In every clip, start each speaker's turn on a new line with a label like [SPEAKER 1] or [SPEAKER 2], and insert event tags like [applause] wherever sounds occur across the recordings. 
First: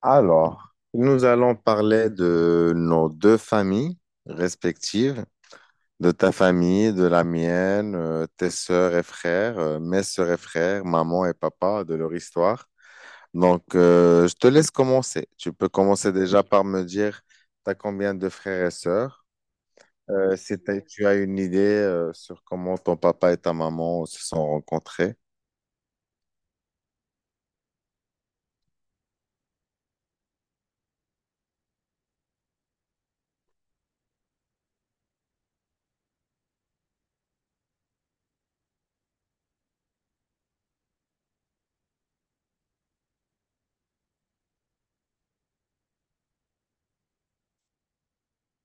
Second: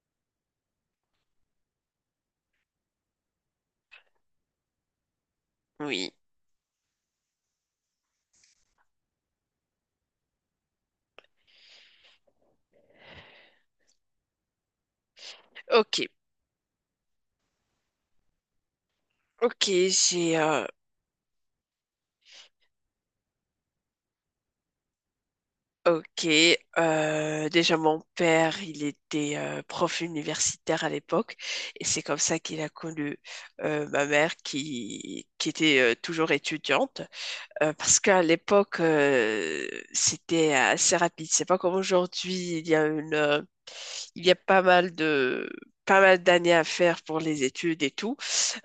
[SPEAKER 1] Alors, nous allons parler de nos deux familles respectives, de
[SPEAKER 2] Oui.
[SPEAKER 1] ta famille, de la mienne, tes sœurs et frères, mes sœurs et frères, maman et papa, de leur histoire. Donc, je te laisse commencer. Tu peux
[SPEAKER 2] Ok.
[SPEAKER 1] commencer déjà par me dire, tu as combien de frères et sœurs?
[SPEAKER 2] Ok, j'ai...
[SPEAKER 1] Si
[SPEAKER 2] euh,
[SPEAKER 1] t'as- Tu as une idée, sur comment ton papa et ta maman se sont rencontrés.
[SPEAKER 2] ok. Déjà, mon père, il était prof universitaire à l'époque. Et c'est comme ça qu'il a connu ma mère qui était toujours étudiante. Parce qu'à l'époque, c'était assez rapide. C'est pas comme aujourd'hui. Il y a pas mal d'années à faire pour les études et tout.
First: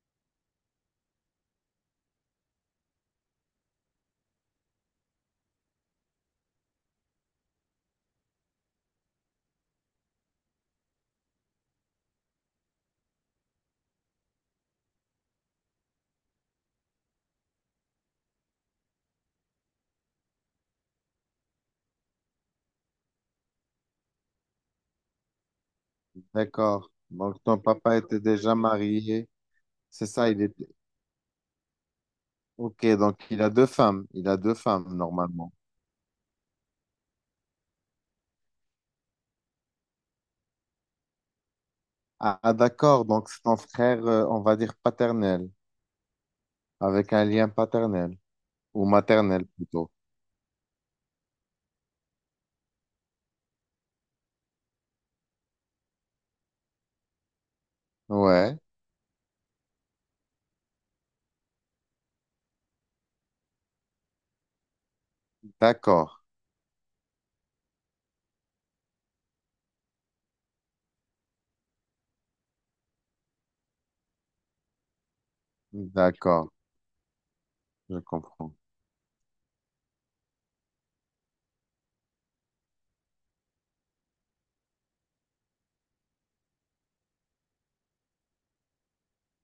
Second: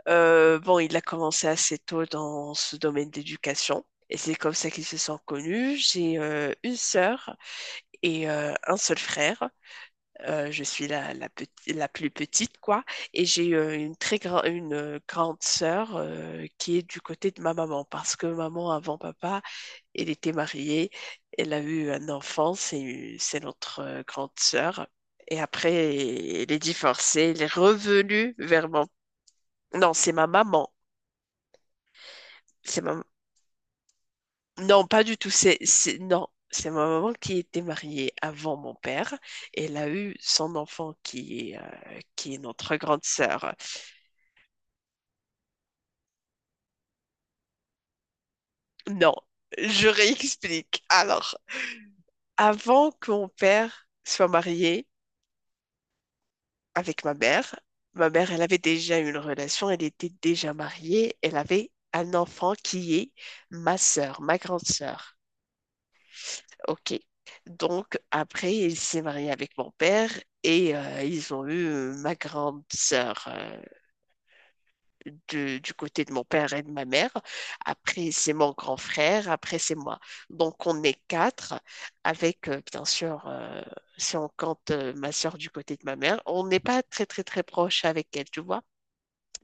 [SPEAKER 2] Bon, il a commencé assez tôt dans ce domaine d'éducation et c'est comme ça qu'ils se sont connus. J'ai une sœur et un seul frère. Je suis la plus petite, quoi. Et j'ai une grande sœur qui est du côté de ma maman parce que maman, avant papa, elle était mariée. Elle a eu un enfant, c'est notre grande sœur. Et après, elle est
[SPEAKER 1] D'accord.
[SPEAKER 2] divorcée, elle
[SPEAKER 1] Donc,
[SPEAKER 2] est
[SPEAKER 1] ton papa était
[SPEAKER 2] revenue
[SPEAKER 1] déjà
[SPEAKER 2] vers mon...
[SPEAKER 1] marié.
[SPEAKER 2] Non,
[SPEAKER 1] C'est
[SPEAKER 2] c'est ma
[SPEAKER 1] ça, il était.
[SPEAKER 2] maman. C'est
[SPEAKER 1] Ok,
[SPEAKER 2] ma
[SPEAKER 1] donc il a deux femmes. Il a deux
[SPEAKER 2] Non,
[SPEAKER 1] femmes,
[SPEAKER 2] pas du tout.
[SPEAKER 1] normalement.
[SPEAKER 2] C'est, non, C'est ma maman qui était mariée avant mon père. Elle a eu son enfant qui est
[SPEAKER 1] Ah, ah,
[SPEAKER 2] notre grande
[SPEAKER 1] d'accord, donc c'est
[SPEAKER 2] sœur.
[SPEAKER 1] ton frère, on va dire paternel, avec un lien paternel, ou
[SPEAKER 2] Non,
[SPEAKER 1] maternel
[SPEAKER 2] je
[SPEAKER 1] plutôt.
[SPEAKER 2] réexplique. Alors, avant que mon père soit marié avec ma mère, elle avait
[SPEAKER 1] Ouais,
[SPEAKER 2] déjà une relation. Elle était déjà mariée. Elle avait un enfant qui est ma sœur, ma grande sœur.
[SPEAKER 1] d'accord,
[SPEAKER 2] Ok. Donc, après, il s'est marié avec mon père et ils ont eu ma grande sœur du côté de mon
[SPEAKER 1] d'accord,
[SPEAKER 2] père et de ma mère.
[SPEAKER 1] je
[SPEAKER 2] Après, c'est mon
[SPEAKER 1] comprends.
[SPEAKER 2] grand frère. Après, c'est moi. Donc, on est quatre avec, bien sûr, si on compte ma sœur du côté de ma mère, on n'est pas très, très, très proche avec elle, tu vois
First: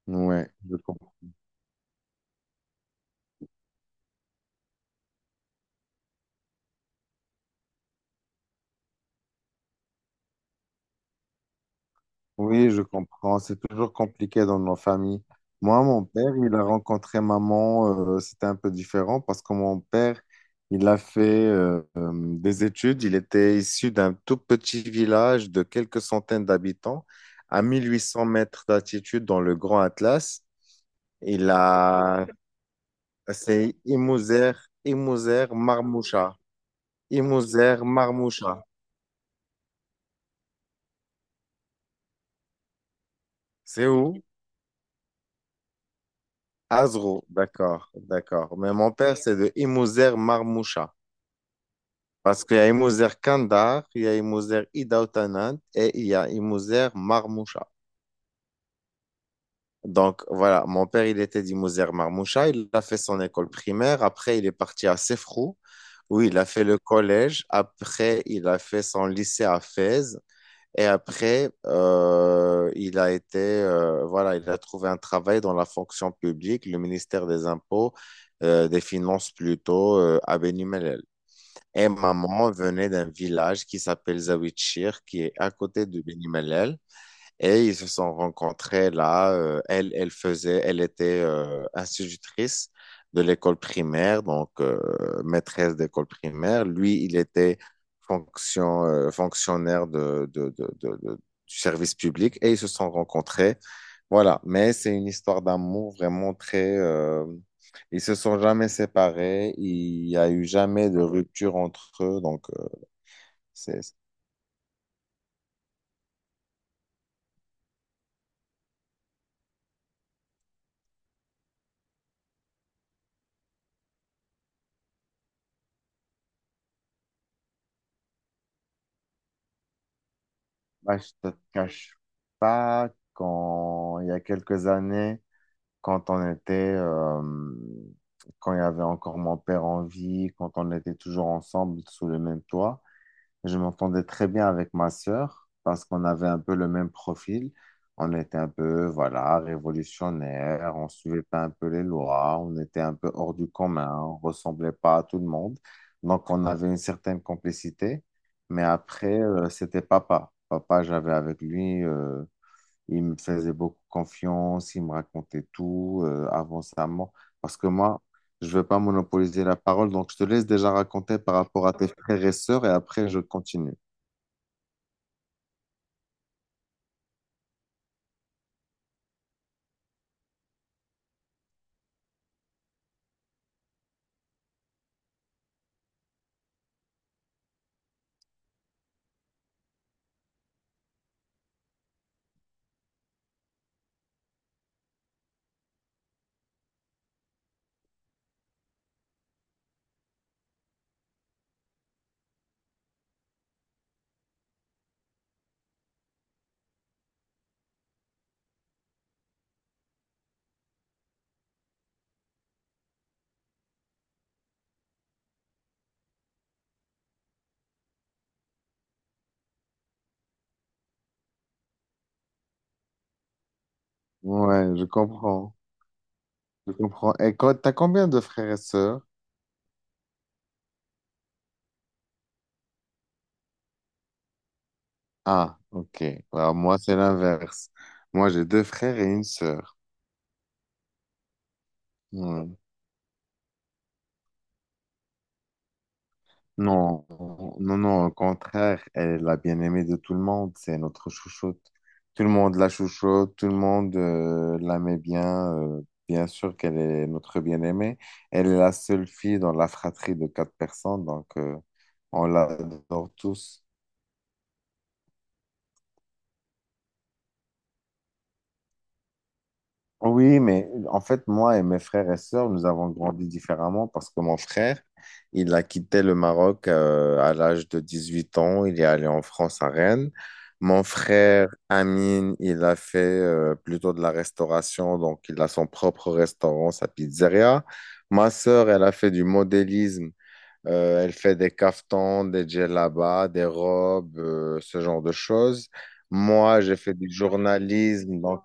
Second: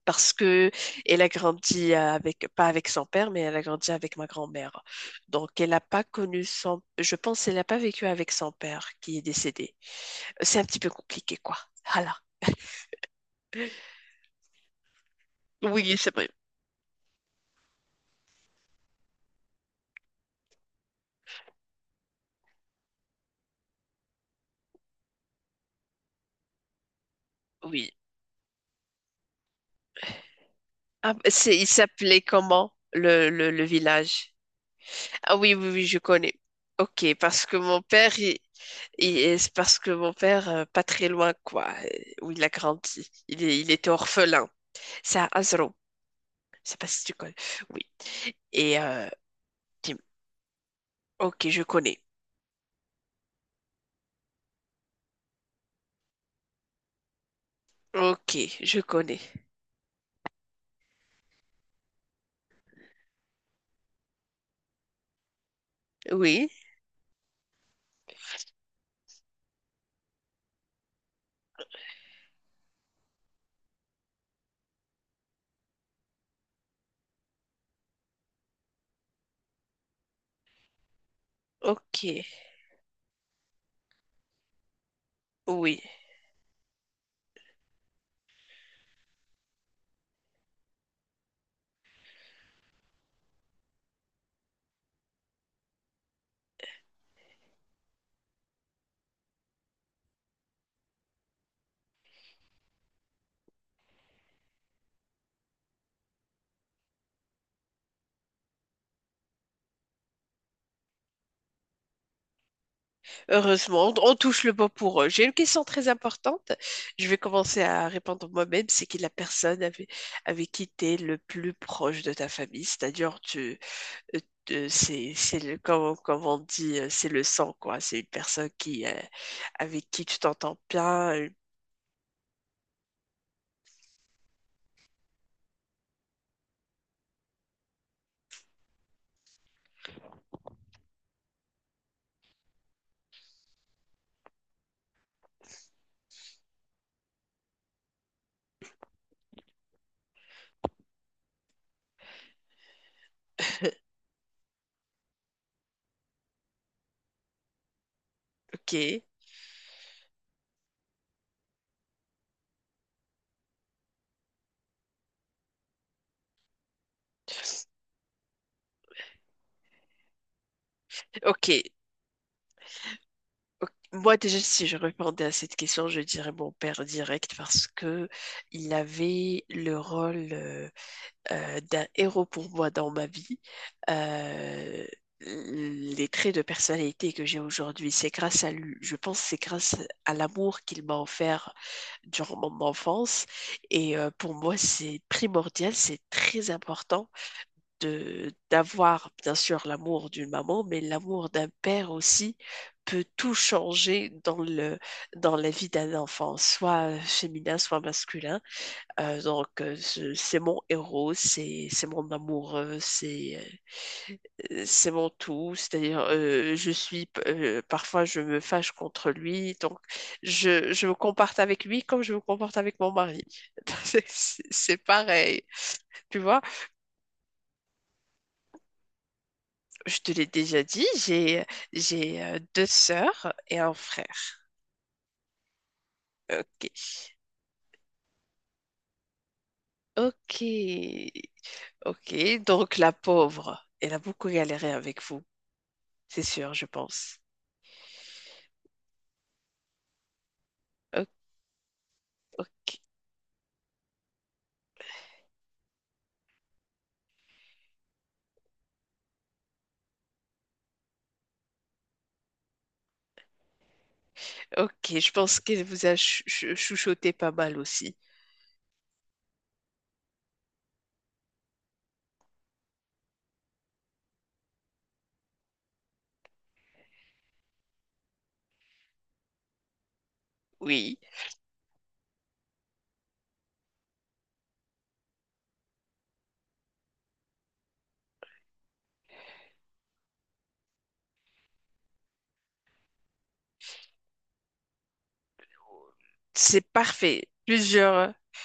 [SPEAKER 2] parce
[SPEAKER 1] Ouais,
[SPEAKER 2] que
[SPEAKER 1] je comprends.
[SPEAKER 2] elle a grandi avec, pas avec son père, mais elle a grandi avec ma grand-mère. Donc, elle n'a pas connu son, je pense, elle n'a pas vécu avec son père qui est décédé. C'est un petit peu compliqué, quoi. Voilà.
[SPEAKER 1] Oui, je comprends. C'est toujours compliqué dans nos familles. Moi,
[SPEAKER 2] Oui,
[SPEAKER 1] mon
[SPEAKER 2] c'est vrai.
[SPEAKER 1] père, il a rencontré maman, c'était un peu différent parce que mon père, il a fait des études. Il était issu d'un tout petit village de quelques centaines d'habitants à
[SPEAKER 2] Oui.
[SPEAKER 1] 1800 mètres d'altitude dans le Grand Atlas.
[SPEAKER 2] Ah,
[SPEAKER 1] Il
[SPEAKER 2] c'est, il s'appelait
[SPEAKER 1] a,
[SPEAKER 2] comment le
[SPEAKER 1] c'est
[SPEAKER 2] village?
[SPEAKER 1] Imouzer,
[SPEAKER 2] Ah
[SPEAKER 1] Imouzer,
[SPEAKER 2] oui, oui, oui, je connais.
[SPEAKER 1] Marmoucha.
[SPEAKER 2] Ok, parce que
[SPEAKER 1] Imouzer,
[SPEAKER 2] mon père,
[SPEAKER 1] Marmoucha.
[SPEAKER 2] il- c'est parce que mon père, pas très loin, quoi, où il a grandi, il
[SPEAKER 1] C'est
[SPEAKER 2] était
[SPEAKER 1] où?
[SPEAKER 2] orphelin. C'est à Azro. Je sais pas si tu
[SPEAKER 1] Azrou,
[SPEAKER 2] connais. Oui.
[SPEAKER 1] d'accord, d'accord. Mais
[SPEAKER 2] Et
[SPEAKER 1] mon
[SPEAKER 2] euh,
[SPEAKER 1] père, c'est de
[SPEAKER 2] Tim.
[SPEAKER 1] Imouzer Marmoucha.
[SPEAKER 2] Ok, je connais.
[SPEAKER 1] Parce qu'il y a Imouzer Kandar, il y a Imouzer Ida Otanant et il y a Imouzer Marmoucha.
[SPEAKER 2] Ok, je connais.
[SPEAKER 1] Donc voilà, mon père, il était d'Imouzer Marmoucha, il a fait son école primaire, après il est parti à Sefrou, où il a
[SPEAKER 2] Oui,
[SPEAKER 1] fait le collège, après il a fait son lycée à Fès, et après il a été, voilà, il a trouvé un travail dans la fonction publique, le ministère des Impôts, des Finances plutôt, à Beni Mellel. Et
[SPEAKER 2] ok,
[SPEAKER 1] maman venait d'un village qui s'appelle Zawichir, qui est à
[SPEAKER 2] oui.
[SPEAKER 1] côté de Beni Mellel. Et ils se sont rencontrés là. Elle, elle faisait, elle était institutrice de l'école primaire, donc maîtresse d'école primaire. Lui, il était fonction, fonctionnaire du service public et ils se sont rencontrés. Voilà. Mais c'est une histoire d'amour vraiment très, ils se sont jamais séparés. Il y a eu jamais de rupture entre eux. Donc, c'est.
[SPEAKER 2] Heureusement, on touche le bon pour eux. J'ai une question très importante. Je vais commencer à répondre moi-même. C'est qui la personne avec, Avec qui tu es le plus proche de ta famille? C'est-à-dire, euh, c'est le, comme, comme on dit, c'est le sang, quoi. C'est une personne qui, avec qui tu t'entends
[SPEAKER 1] Bah,
[SPEAKER 2] bien.
[SPEAKER 1] je te cache pas quand il y a quelques années, quand on était, euh, quand il y avait encore mon père en vie, quand on était toujours ensemble sous le même toit, je m'entendais très bien avec ma sœur parce qu'on avait un peu le même profil. On était un peu, voilà, révolutionnaire, on suivait pas un peu les lois, on était un peu hors du commun, on ressemblait pas à tout le monde. Donc, on avait une certaine complicité. Mais
[SPEAKER 2] Ok,
[SPEAKER 1] après, c'était papa. Papa, j'avais avec lui, il me faisait beaucoup confiance, il me racontait tout avant sa mort. Parce que moi, je ne veux pas monopoliser la parole, donc je te laisse déjà raconter par
[SPEAKER 2] ok.
[SPEAKER 1] rapport à tes frères et sœurs et après je
[SPEAKER 2] Ok,
[SPEAKER 1] continue.
[SPEAKER 2] moi, déjà, si je répondais à cette question, je dirais mon père direct parce que il avait le rôle d'un héros pour moi dans ma vie. Euh, les traits de personnalité que j'ai aujourd'hui, c'est grâce à lui. Je pense que c'est grâce à l'amour qu'il m'a offert durant mon enfance. Et pour moi, c'est primordial, c'est très important de d'avoir bien sûr l'amour d'une maman, mais l'amour d'un père aussi peut tout changer dans le dans la vie d'un enfant, soit féminin, soit masculin. C'est mon héros, c'est mon amour, c'est mon tout. C'est-à-dire je suis parfois je me fâche contre lui, donc je me comporte avec lui comme je me comporte avec mon mari. [laughs] C'est
[SPEAKER 1] Ouais,
[SPEAKER 2] c'est
[SPEAKER 1] je
[SPEAKER 2] pareil,
[SPEAKER 1] comprends.
[SPEAKER 2] tu vois.
[SPEAKER 1] Je comprends. Et quand, t'as combien de frères et sœurs?
[SPEAKER 2] Je te l'ai déjà dit, j'ai deux sœurs et un frère.
[SPEAKER 1] Ah, ok. Alors
[SPEAKER 2] Ok,
[SPEAKER 1] moi, c'est l'inverse. Moi, j'ai deux frères et une sœur.
[SPEAKER 2] ok, ok.
[SPEAKER 1] Ouais.
[SPEAKER 2] Donc la pauvre, elle a beaucoup galéré avec vous, c'est sûr, je
[SPEAKER 1] Non,
[SPEAKER 2] pense.
[SPEAKER 1] non, non, au contraire, elle est la bien-aimée de tout le monde, c'est
[SPEAKER 2] O-
[SPEAKER 1] notre chouchoute. Tout le monde
[SPEAKER 2] Ok,
[SPEAKER 1] la chouchoute, tout le monde l'aimait bien, bien sûr qu'elle est notre bien-aimée. Elle est la seule fille dans la fratrie de quatre personnes, donc on l'adore tous.
[SPEAKER 2] ok. Je pense qu'elle vous a chouchouté pas mal aussi.
[SPEAKER 1] Oui, mais en fait, moi et mes frères et sœurs, nous avons grandi différemment parce que mon frère, il a quitté le Maroc à l'âge de 18 ans. Il est allé en France à Rennes. Mon
[SPEAKER 2] Oui,
[SPEAKER 1] frère Amine, il a fait plutôt de la restauration, donc il a son propre restaurant, sa pizzeria. Ma sœur, elle a fait du modélisme. Elle fait des caftans, des djellabas, des robes, ce genre de choses. Moi,
[SPEAKER 2] c'est
[SPEAKER 1] j'ai fait du
[SPEAKER 2] parfait.
[SPEAKER 1] journalisme, donc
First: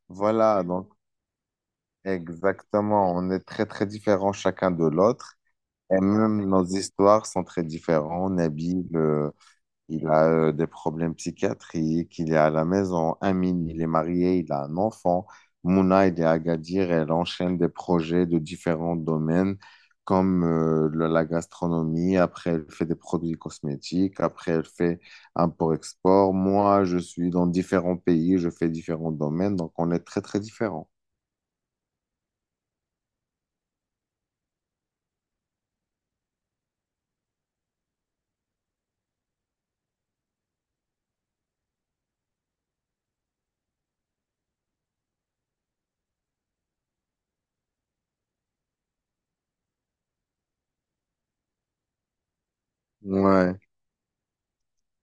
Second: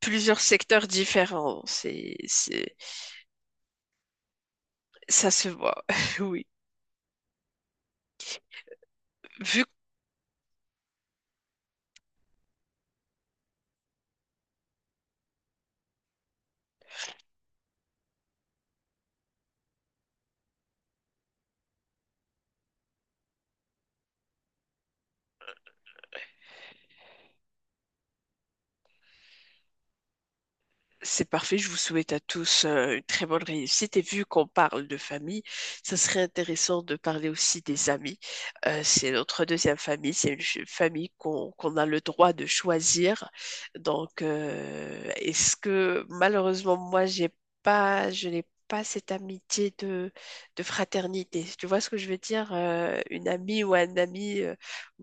[SPEAKER 2] Plusieurs
[SPEAKER 1] voilà,
[SPEAKER 2] secteurs
[SPEAKER 1] donc.
[SPEAKER 2] différents, c'est
[SPEAKER 1] Exactement, on est très très différents chacun de
[SPEAKER 2] ça
[SPEAKER 1] l'autre
[SPEAKER 2] se voit.
[SPEAKER 1] et
[SPEAKER 2] [laughs] Oui.
[SPEAKER 1] même nos histoires sont très différentes. Nabil,
[SPEAKER 2] Vu
[SPEAKER 1] il a des problèmes psychiatriques, il est à la maison. Amine, il est marié, il a un enfant. Mouna, il est à Agadir, elle enchaîne des projets de différents domaines comme la gastronomie, après elle fait des produits cosmétiques, après elle fait import-export. Moi, je suis dans différents pays, je fais différents domaines, donc on est très très différents.
[SPEAKER 2] C'est parfait, je vous souhaite à tous une très bonne réussite. Et vu qu'on parle de famille, ça serait intéressant de parler aussi des amis. C'est notre deuxième famille, c'est une famille qu'on a le droit de choisir. Donc, est-ce que malheureusement, moi, j'ai pas, je n'ai pas cette amitié de fraternité. Tu vois ce que je veux dire? Une
[SPEAKER 1] Ouais.
[SPEAKER 2] amie ou un ami, euh,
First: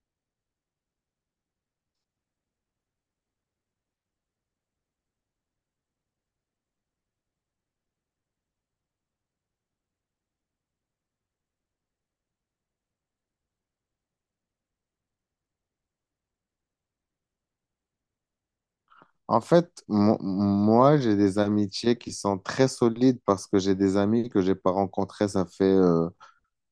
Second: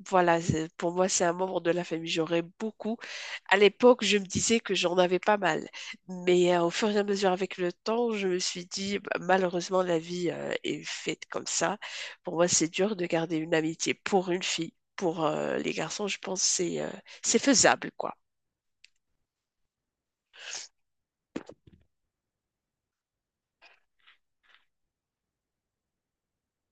[SPEAKER 2] voilà, c'est- pour moi, c'est un membre de la famille. J'aurais beaucoup. À l'époque, je me disais que j'en avais pas mal. Mais au fur et à mesure avec le temps, je me suis dit, bah, malheureusement, la vie est faite comme ça. Pour moi, c'est dur de garder une amitié pour une fille. Pour les garçons, je pense que c'est faisable, quoi.
[SPEAKER 1] En fait, moi, j'ai des amitiés qui sont très solides parce que j'ai des amis que j'ai pas rencontrés, ça fait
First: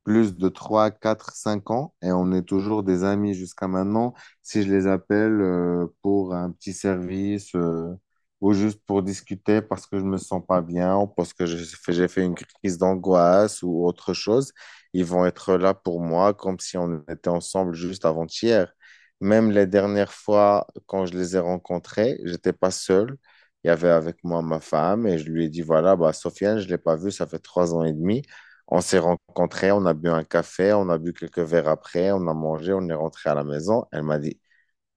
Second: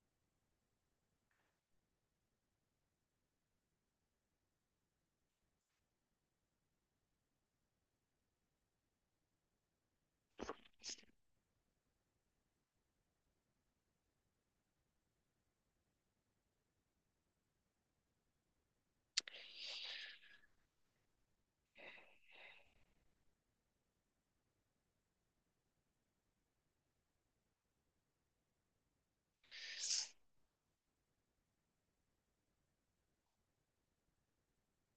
[SPEAKER 1] plus de 3 4 5 ans et on est toujours des amis jusqu'à maintenant. Si je les appelle pour un petit service ou juste pour discuter parce que je me sens pas bien ou parce que j'ai fait une crise d'angoisse ou autre chose, ils vont être là pour moi comme si on était ensemble juste avant-hier. Même les dernières fois quand je les ai rencontrés, j'étais pas seul. Il y avait avec moi ma femme et je lui ai dit, voilà, bah, Sofiane, je l'ai pas vue, ça fait trois ans et demi. On s'est rencontrés, on a bu un café, on a bu quelques verres après, on a mangé, on est rentré à la maison. Elle m'a dit,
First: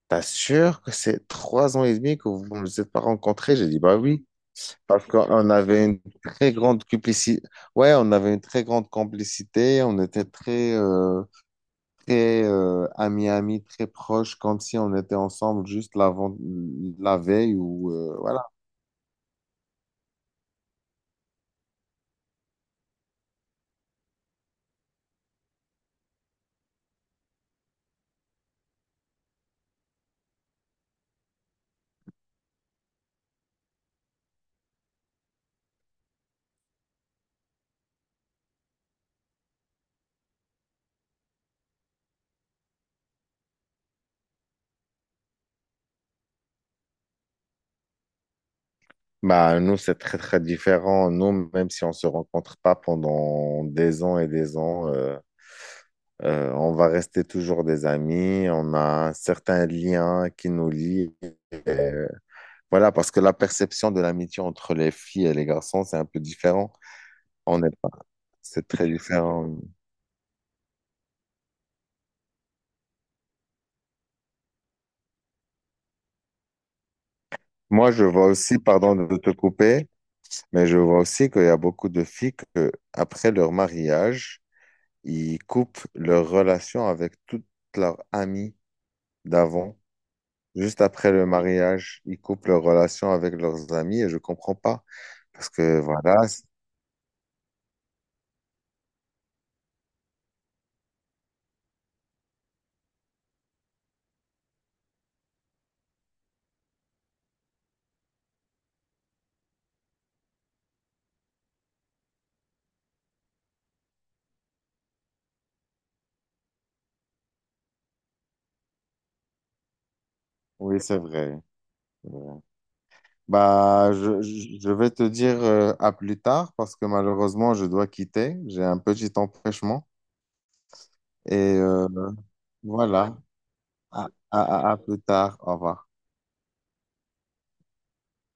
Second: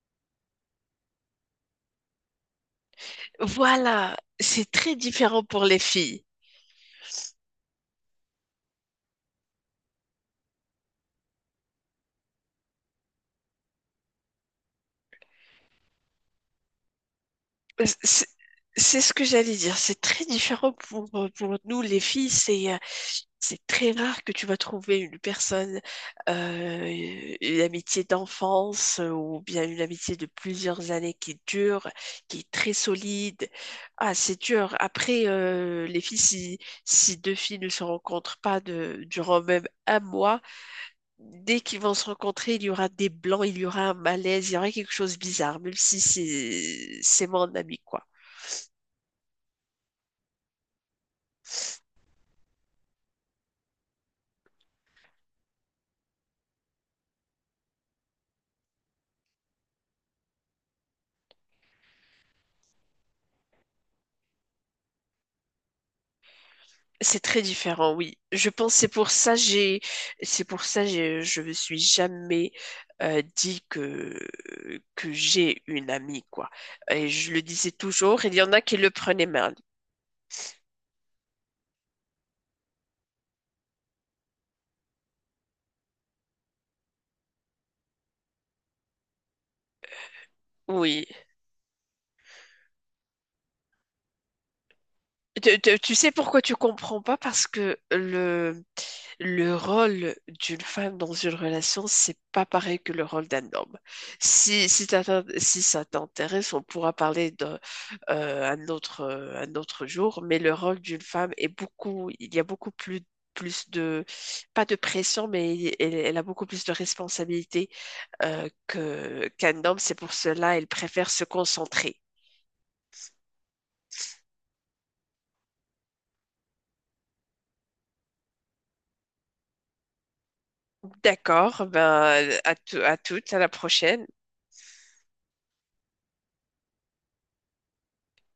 [SPEAKER 1] T'as sûr que c'est trois ans et demi que vous ne vous êtes pas rencontrés? J'ai dit, bah
[SPEAKER 2] Voilà,
[SPEAKER 1] oui,
[SPEAKER 2] c'est très
[SPEAKER 1] parce
[SPEAKER 2] différent
[SPEAKER 1] qu'on
[SPEAKER 2] pour les
[SPEAKER 1] avait une
[SPEAKER 2] filles.
[SPEAKER 1] très grande complicité. Ouais, on avait une très grande complicité, on était très, très amis, amis, très proches, comme si on était ensemble juste l'avant, la veille ou
[SPEAKER 2] C'est
[SPEAKER 1] voilà.
[SPEAKER 2] c'est ce que j'allais dire. C'est très différent pour nous, les filles. C'est très rare que tu vas trouver une personne, une amitié d'enfance ou bien une amitié de plusieurs années qui dure, qui est très solide. Ah, c'est dur. Après, les filles, si, si deux filles ne se rencontrent pas de, durant même un mois, dès qu'ils vont se rencontrer, il y aura des blancs, il y aura un malaise, il y aura quelque chose de bizarre, même si c'est mon ami, quoi.
[SPEAKER 1] Bah, nous, c'est très, très différent. Nous, même si on se rencontre pas pendant des ans et des ans, on va rester toujours des amis, on a certains liens qui nous lient. Et voilà, parce que la perception de l'amitié entre les filles et les garçons, c'est un peu différent.
[SPEAKER 2] C'est très
[SPEAKER 1] On n'est pas,
[SPEAKER 2] différent, oui. Je
[SPEAKER 1] c'est
[SPEAKER 2] pense que
[SPEAKER 1] très différent.
[SPEAKER 2] c'est pour ça j'ai je me suis jamais dit que j'ai une amie quoi. Et je le disais
[SPEAKER 1] Moi, je
[SPEAKER 2] toujours,
[SPEAKER 1] vois
[SPEAKER 2] il y en
[SPEAKER 1] aussi,
[SPEAKER 2] a qui le
[SPEAKER 1] pardon de
[SPEAKER 2] prenaient
[SPEAKER 1] te
[SPEAKER 2] mal.
[SPEAKER 1] couper, mais je vois aussi qu'il y a beaucoup de filles que, après leur mariage, ils coupent leur relation avec toute leur amie d'avant. Juste
[SPEAKER 2] Oui.
[SPEAKER 1] après le mariage, ils coupent leur relation avec leurs amis et je comprends pas. Parce que
[SPEAKER 2] Tu sais
[SPEAKER 1] voilà.
[SPEAKER 2] pourquoi tu comprends pas? Parce que le rôle d'une femme dans une relation, c'est pas pareil que le rôle d'un homme. Si ça t'intéresse, on pourra parler d'un un autre jour, mais le rôle d'une femme est beaucoup, il y a beaucoup plus, plus de, pas de pression, mais elle, elle a beaucoup plus de responsabilités que, qu'un homme. C'est pour cela elle
[SPEAKER 1] Oui, c'est
[SPEAKER 2] préfère se
[SPEAKER 1] vrai.
[SPEAKER 2] concentrer.
[SPEAKER 1] C'est vrai. Bah, je vais te dire à plus tard parce que malheureusement, je dois quitter. J'ai un petit empêchement. Et
[SPEAKER 2] D'accord, ben, à
[SPEAKER 1] voilà,
[SPEAKER 2] toutes, à la prochaine.
[SPEAKER 1] à, à, à plus tard. Au revoir.